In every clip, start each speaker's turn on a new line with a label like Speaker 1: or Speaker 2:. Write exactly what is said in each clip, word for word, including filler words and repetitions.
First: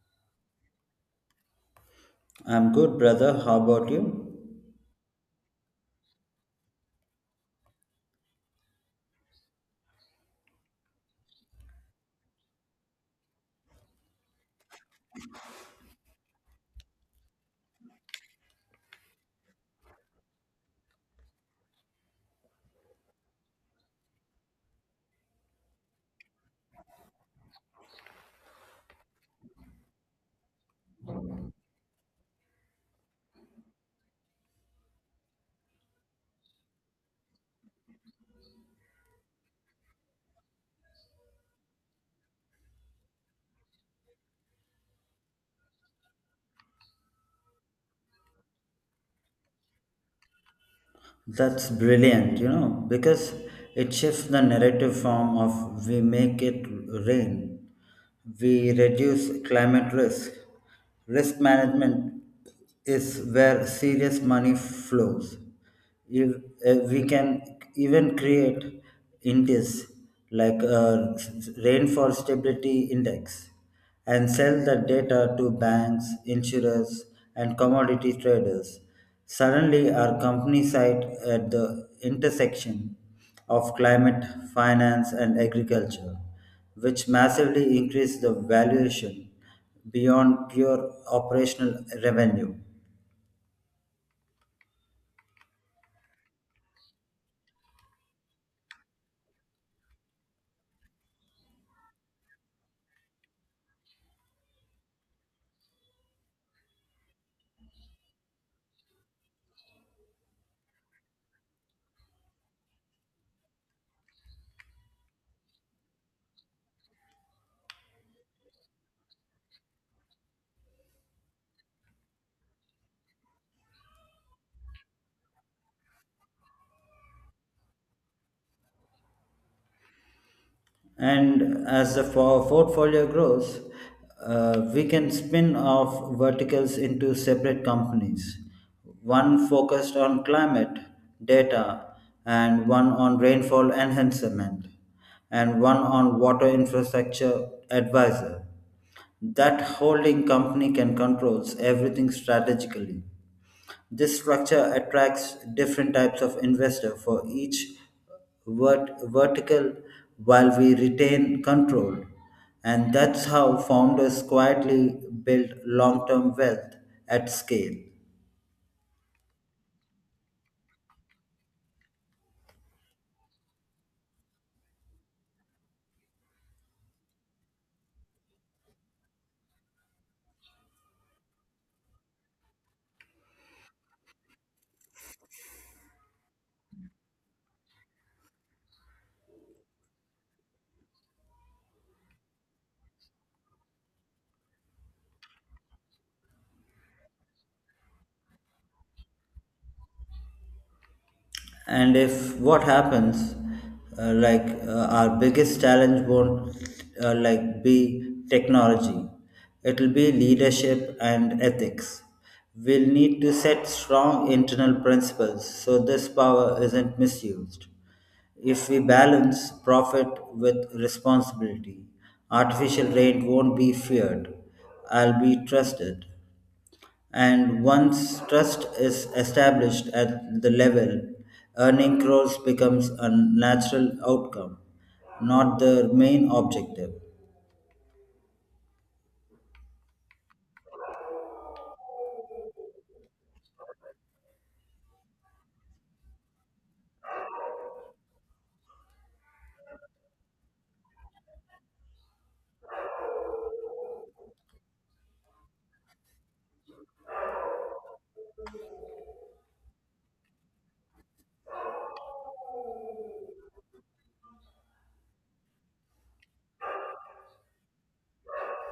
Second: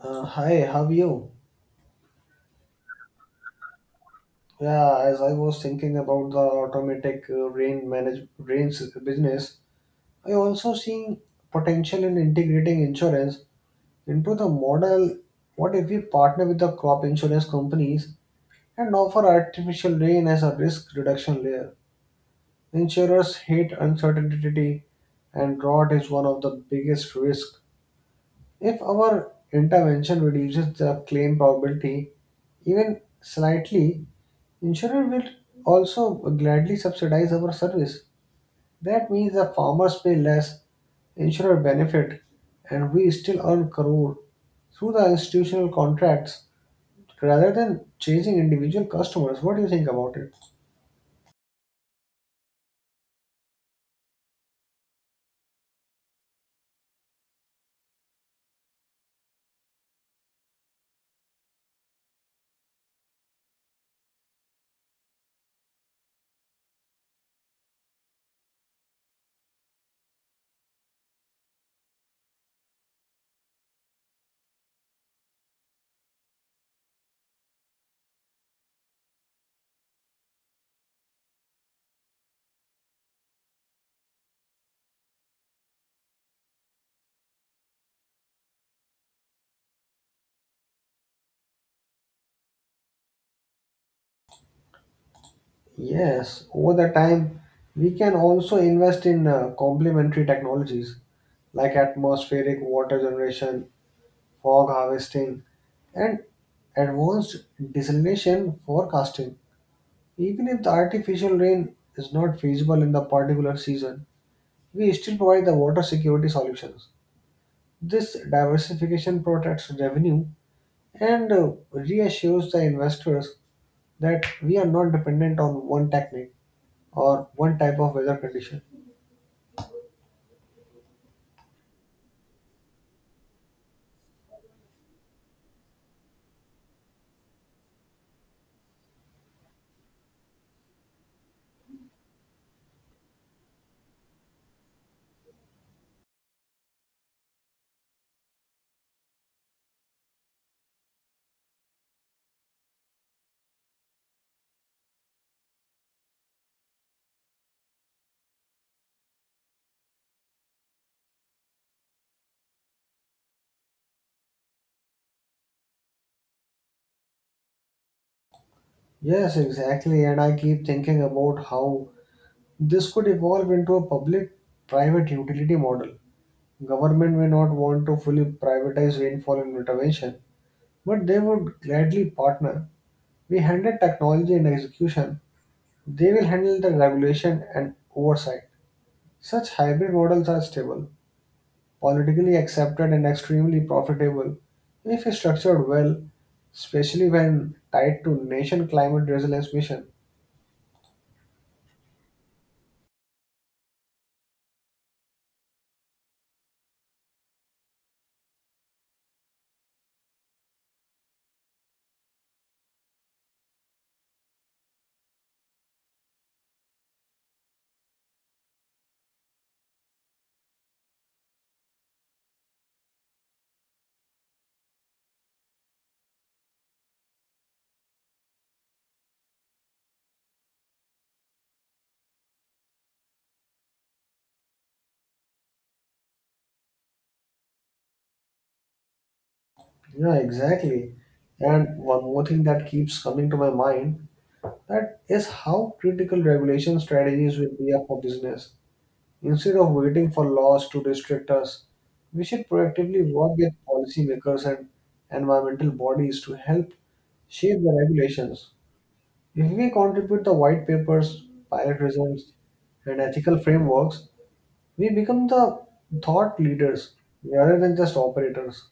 Speaker 1: Uh, hi, how are you?
Speaker 2: I'm good, brother. How about you?
Speaker 1: Yeah, as I was thinking about the automatic uh, rain manage rains business, I also seeing potential in integrating insurance into the model. What if we partner with the crop insurance companies and offer artificial rain as a risk reduction layer? Insurers hate uncertainty, and drought is one of the biggest risks. If our intervention reduces the claim probability even slightly, insurer will also gladly subsidize our service. That means the farmers pay less, insurer benefit, and we still earn crore through the institutional contracts rather than chasing individual customers. What do you think about it?
Speaker 2: That's brilliant, you know, because it shifts the narrative form of we make it rain. We reduce climate risk. Risk management is where serious money flows. If, uh, we can even create indices like a rainfall stability index and sell the data to banks, insurers, and commodity traders. Suddenly, our company site at the intersection of climate, finance, and agriculture, which massively increased the valuation beyond pure operational revenue.
Speaker 1: Yes, over the time, we can also invest in uh, complementary technologies like atmospheric water generation, fog harvesting, and advanced desalination forecasting. Even if the artificial rain is not feasible in the particular season, we still provide the water security solutions. This diversification protects revenue and uh, reassures the investors that we are not dependent on one technique or one type of weather condition.
Speaker 2: And as the for- portfolio grows, uh, we can spin off verticals into separate companies, one focused on climate, data, and one on rainfall enhancement, and one on water infrastructure advisor. That holding company can controls everything strategically. This structure attracts different types of investor for each vert- vertical while we retain control. And that's how founders quietly build long term wealth at scale.
Speaker 1: Yes, exactly. And I keep thinking about how this could evolve into a public private utility model. Government may not want to fully privatize rainfall intervention, but they would gladly partner. We handle technology and execution, they will handle the regulation and oversight. Such hybrid models are stable, politically accepted, and extremely profitable if structured well, especially when tied to nation climate resilience mission.
Speaker 2: And if what happens, uh, like uh, our biggest challenge won't, uh, like be technology, it'll be leadership and ethics. We'll need to set strong internal principles so this power isn't misused. If we balance profit with responsibility, artificial rain won't be feared, I'll be trusted. And once trust is established at the level, earning crores becomes a natural outcome, not the main objective.
Speaker 1: Yeah, exactly. And one more thing that keeps coming to my mind, that is how critical regulation strategies will be for business. Instead of waiting for laws to restrict us, we should proactively work with policymakers and environmental bodies to help shape the regulations. If we contribute the white papers, pilot results, and ethical frameworks, we become the thought leaders rather than just operators.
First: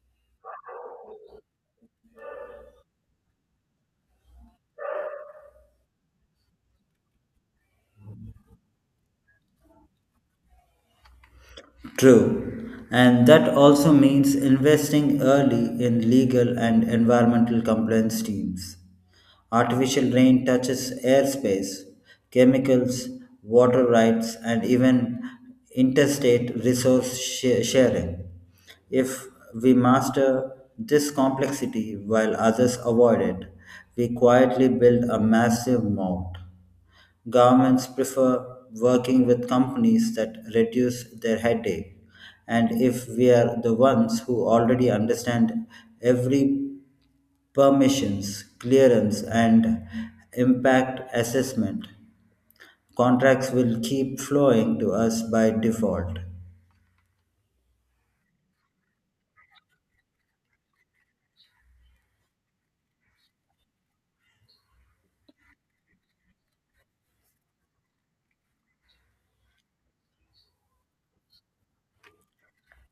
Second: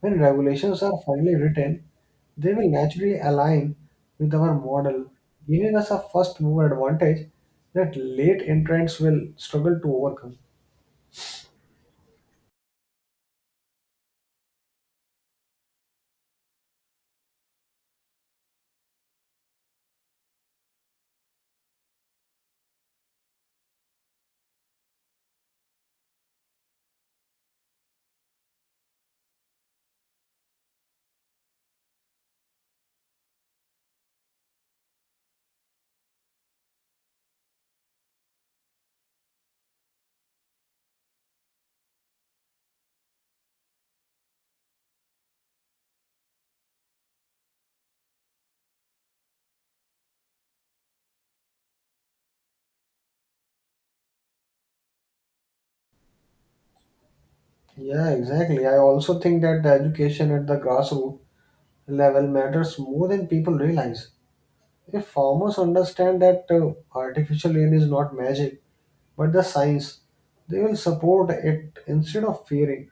Speaker 1: When regulations are finally written, they will naturally align with our model, giving us a first mover advantage that late entrants will struggle to overcome.
Speaker 2: True. And that also means investing early in legal and environmental compliance teams. Artificial rain touches airspace, chemicals, water rights, and even interstate resource sh- sharing. If we master this complexity while others avoid it, we quietly build a massive moat. Governments prefer working with companies that reduce their headache. And if we are the ones who already understand every permissions, clearance, and impact assessment, contracts will keep flowing to us by default.
Speaker 1: Yeah, exactly. I also think that the education at the grassroots level matters more than people realize. If farmers understand that uh, artificial rain is not magic but the science, they will support it instead of fearing.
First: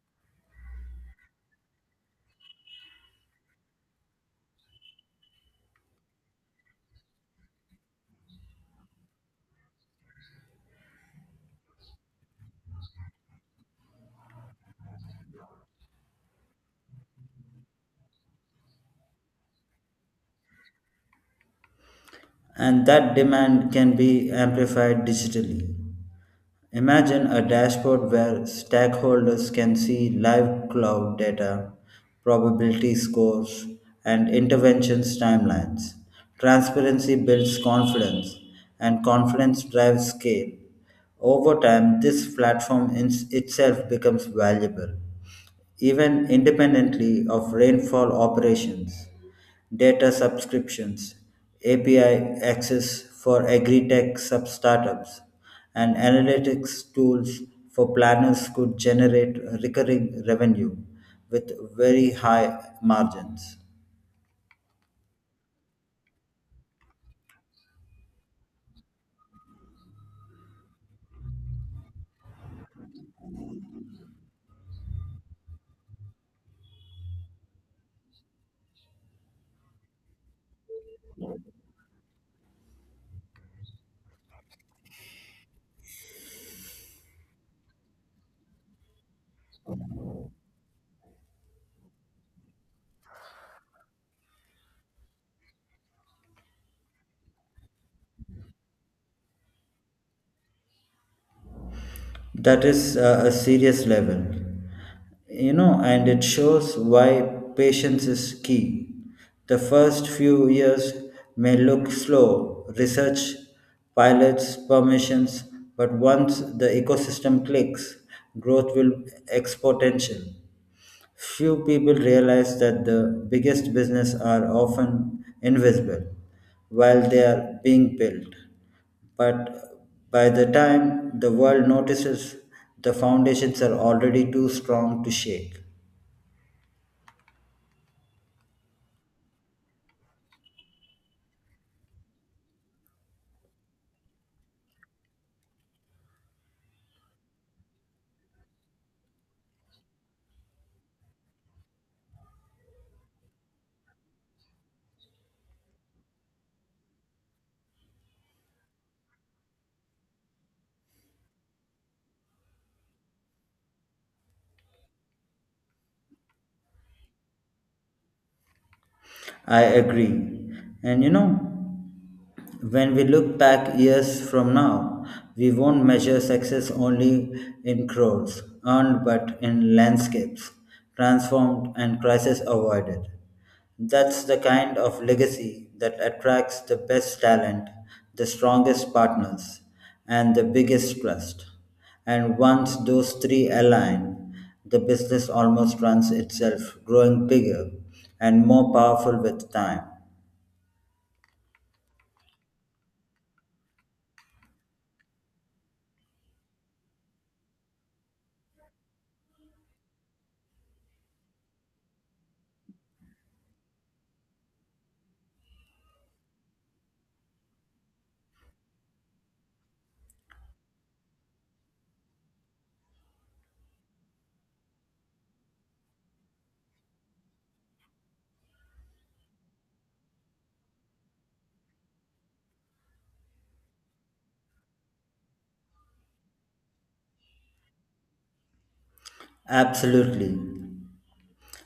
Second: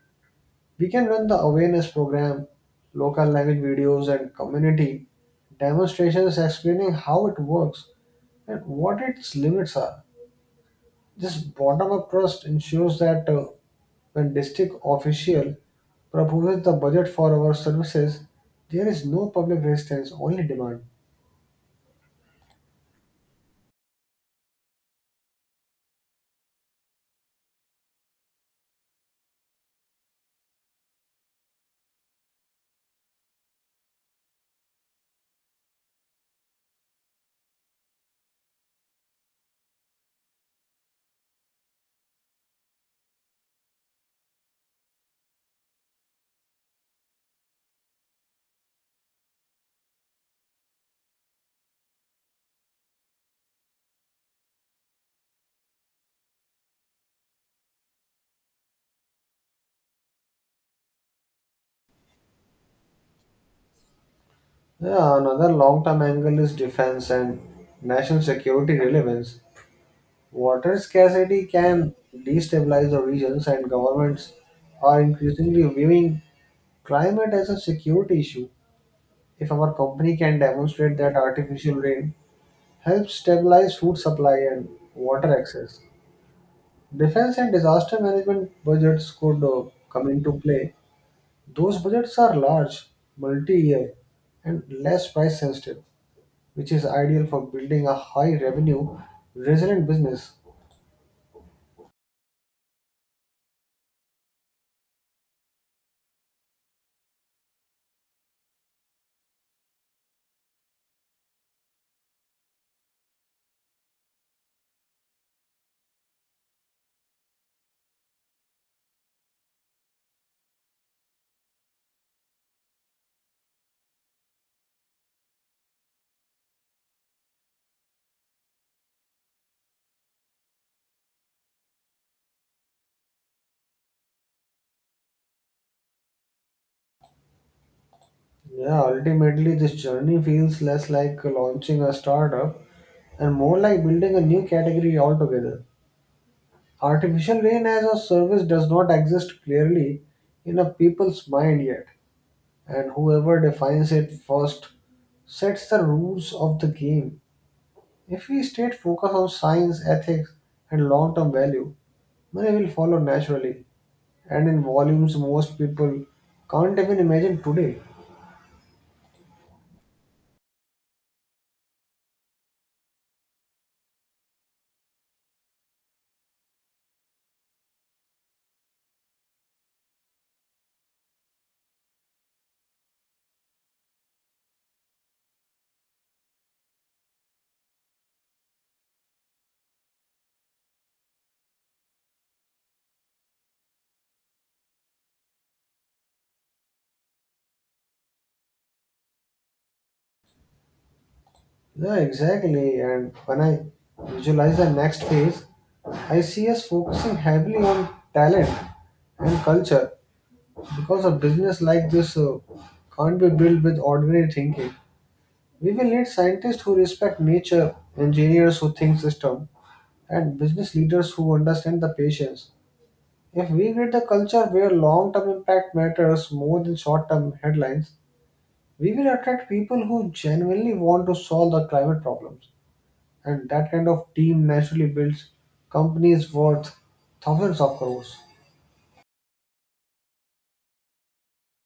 Speaker 1: We can run the awareness program, local language videos, and community demonstrations explaining how it works and what its limits are. This bottom up trust ensures that, uh, when district official proposes the budget for our services, there is no public resistance, only demand.
Speaker 2: And that demand can be amplified digitally. Imagine a dashboard where stakeholders can see live cloud data, probability scores, and interventions timelines. Transparency builds confidence, and confidence drives scale. Over time, this platform in itself becomes valuable, even independently of rainfall operations data subscriptions, A P I access for agri-tech sub startups, and analytics tools for planners could generate recurring revenue with very high margins.
Speaker 1: Yeah, another long-term angle is defense and national security relevance. Water scarcity can destabilize the regions, and governments are increasingly viewing climate as a security issue. If our company can demonstrate that artificial rain helps stabilize food supply and water access, defense and disaster management budgets could uh, come into play. Those budgets are large, multi year, and less price sensitive, which is ideal for building a high revenue, resilient business.
Speaker 2: That is, uh, a serious level. You know, and it shows why patience is key. The first few years may look slow, research, pilots, permissions, but once the ecosystem clicks, growth will exponential. Few people realize that the biggest business are often invisible while they are being built. But by the time the world notices, the foundations are already too strong to shake.
Speaker 1: Yeah, ultimately, this journey feels less like launching a startup and more like building a new category altogether. Artificial rain as a service does not exist clearly in a people's mind yet, and whoever defines it first sets the rules of the game. If we stay focused on science, ethics, and long term value, money will follow naturally and in volumes most people can't even imagine today.
Speaker 2: I agree. And you know, when we look back years from now, we won't measure success only in crores earned but in landscapes transformed and crises avoided. That's the kind of legacy that attracts the best talent, the strongest partners, and the biggest trust. And once those three align, the business almost runs itself, growing bigger and more powerful with time.
Speaker 1: Yeah, exactly. And when I visualize the next phase, I see us focusing heavily on talent and culture because a business like this uh, can't be built with ordinary thinking. We will need scientists who respect nature, engineers who think system, and business leaders who understand the patients. If we create a culture where long-term impact matters more than short-term headlines, we will attract people who genuinely want to solve the climate problems. And that kind of team naturally builds companies worth thousands of crores.
Speaker 2: Absolutely.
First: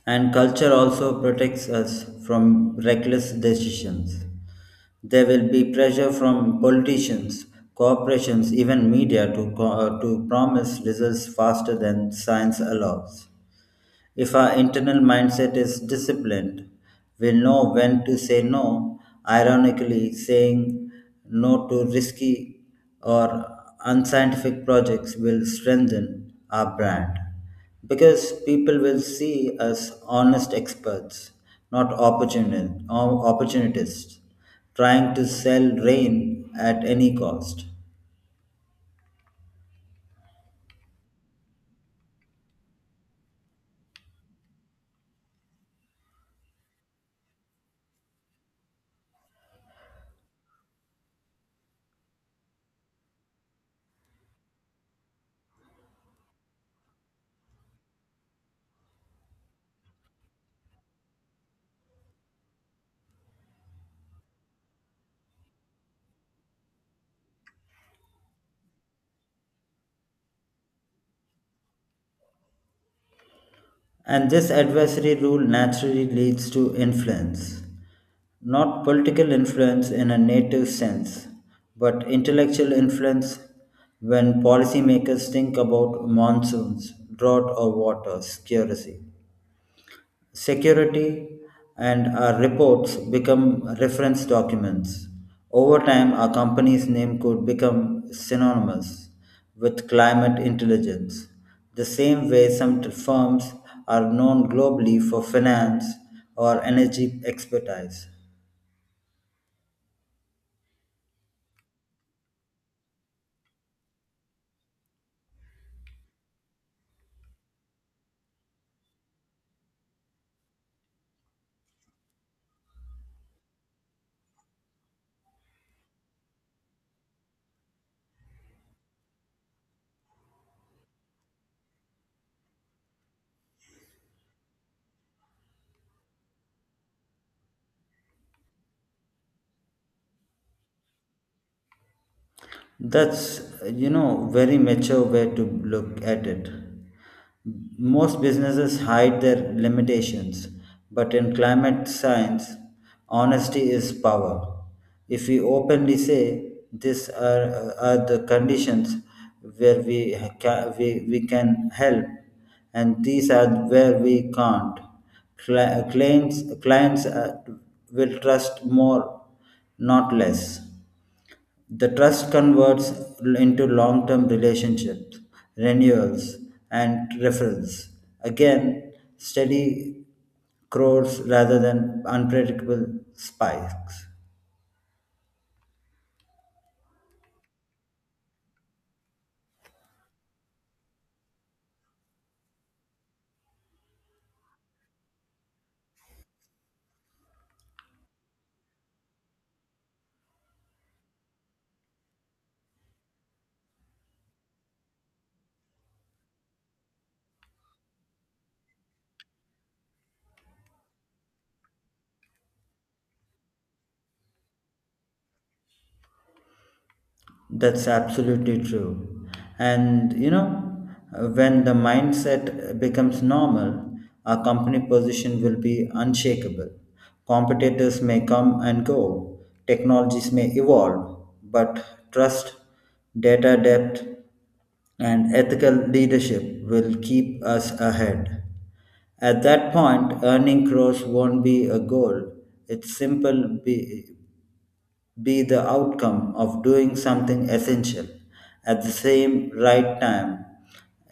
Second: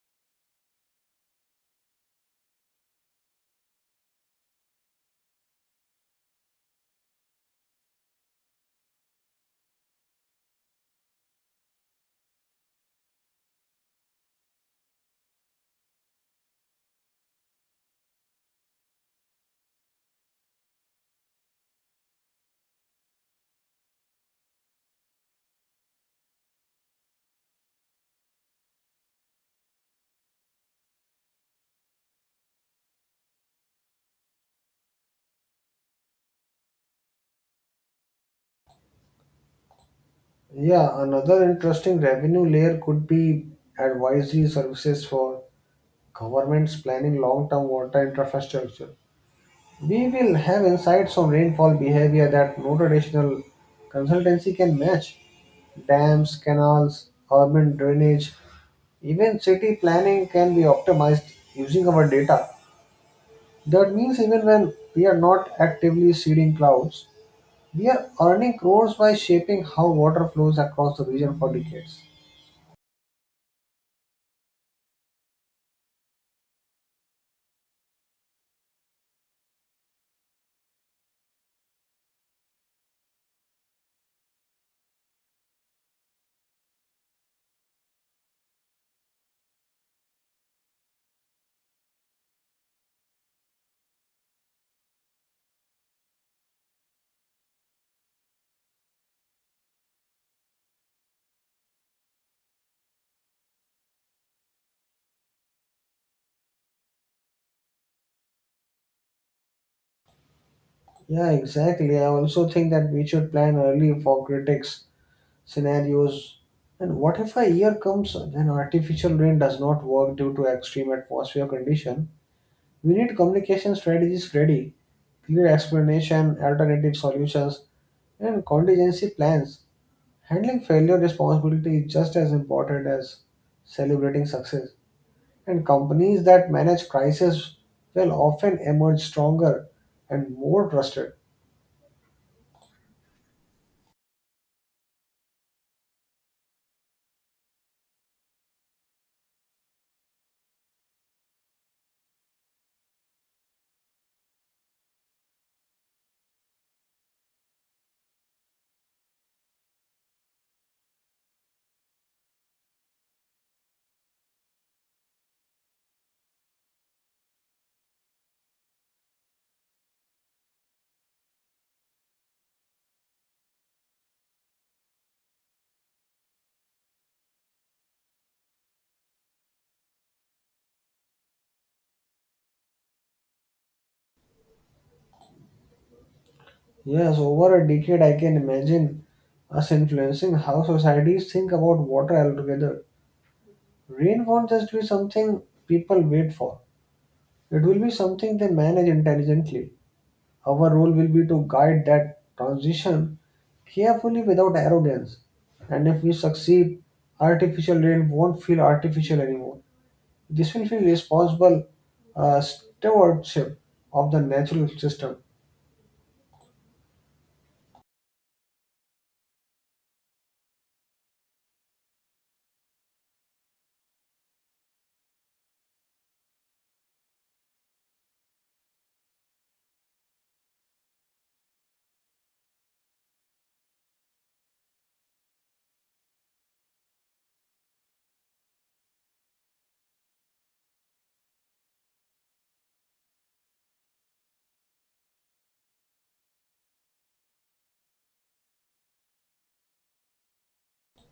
Speaker 2: And culture also protects us from reckless decisions. There will be pressure from politicians, corporations, even media to, co- uh, to promise results faster than science allows. If our internal mindset is disciplined, we'll know when to say no. Ironically, saying no to risky or unscientific projects will strengthen our brand because people will see us honest experts, not opportuni- or opportunists trying to sell rain at any cost.
Speaker 1: Yeah, another interesting revenue layer could be advisory services for governments planning long-term water infrastructure. We will have insights on rainfall behavior that no traditional consultancy can match. Dams, canals, urban drainage, even city planning can be optimized using our data. That means even when we are not actively seeding clouds, we are earning crores by shaping how water flows across the region for decades.
Speaker 2: And this adversary rule naturally leads to influence. Not political influence in a native sense, but intellectual influence when policymakers think about monsoons, drought or water security. Security and our reports become reference documents. Over time, our company's name could become synonymous with climate intelligence, the same way some t- firms are known globally for finance or energy expertise.
Speaker 1: Yeah, exactly. I also think that we should plan early for critics scenarios. And what if a year comes when artificial rain does not work due to extreme atmosphere condition? We need communication strategies ready, clear explanation, alternative solutions, and contingency plans. Handling failure responsibility is just as important as celebrating success. And companies that manage crisis will often emerge stronger and more trusted.
Speaker 2: That's, you know, very mature way to look at it. Most businesses hide their limitations, but in climate science, honesty is power. If we openly say these are, are the conditions where we, ca- we, we can help and these are where we can't, cli- clients, clients uh, will trust more, not less. The trust converts into long term relationships, renewals, and referrals. Again, steady crores rather than unpredictable spikes.
Speaker 1: Yes, over a decade, I can imagine us influencing how societies think about water altogether. Rain won't just be something people wait for. It will be something they manage intelligently. Our role will be to guide that transition carefully without arrogance. And if we succeed, artificial rain won't feel artificial anymore. This will feel responsible uh, stewardship of the natural system.
Speaker 2: That's absolutely true. And you know, uh, when the mindset becomes normal, our company position will be unshakable. Competitors may come and go, technologies may evolve, but trust, data depth, and ethical leadership will keep us ahead. At that point, earning crores won't be a goal. It's simple be be the outcome of doing something essential at the same right time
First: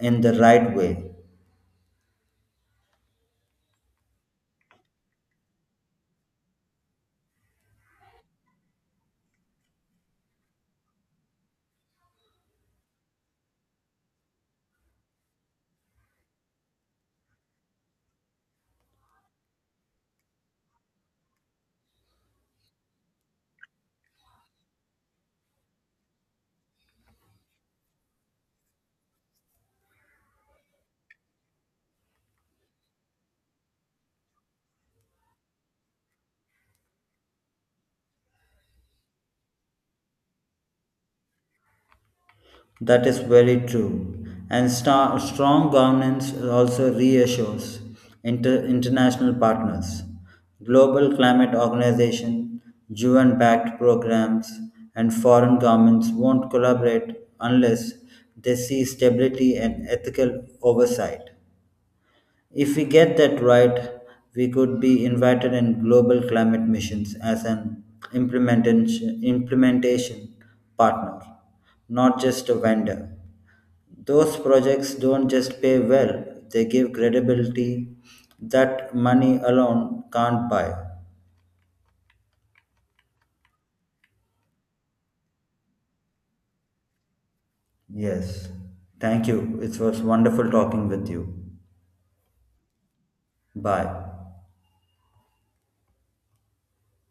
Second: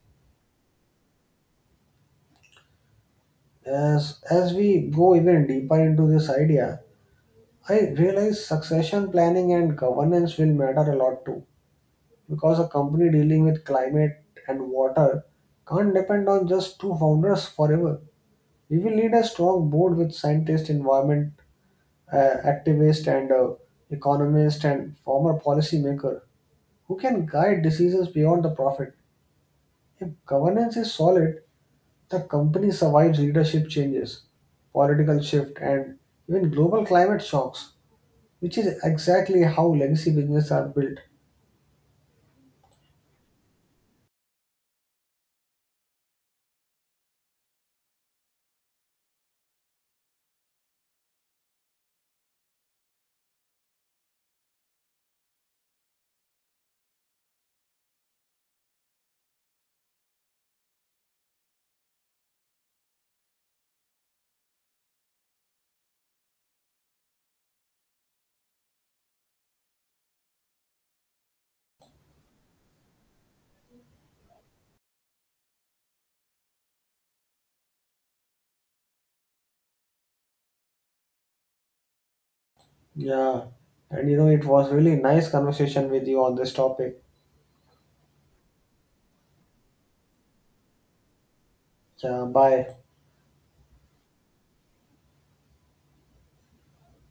Speaker 2: in the right way.
Speaker 1: As as we go even deeper into this idea, I realize succession planning and governance will matter a lot too, because a company dealing with climate and water can't depend on just two founders forever. We will need a strong board with scientists, environment uh, activists, and uh, economists and former policymaker who can guide decisions beyond the profit. If governance is solid, the company survives leadership changes, political shift, and even global climate shocks, which is exactly how legacy businesses are built.
Speaker 2: That is very true. And sta- strong governance also reassures inter- international partners, global climate organization, U N backed programs, and foreign governments won't collaborate unless they see stability and ethical oversight. If we get that right, we could be invited in global climate missions as an implementation, implementation partner, not just a vendor. Those projects don't just pay well, they give credibility that money alone can't buy.
Speaker 1: Yeah, and you know, it was really nice conversation with you on this topic.
Speaker 2: Yes. Thank you. It was wonderful talking with you.
Speaker 1: Yeah, bye.
Speaker 2: Bye.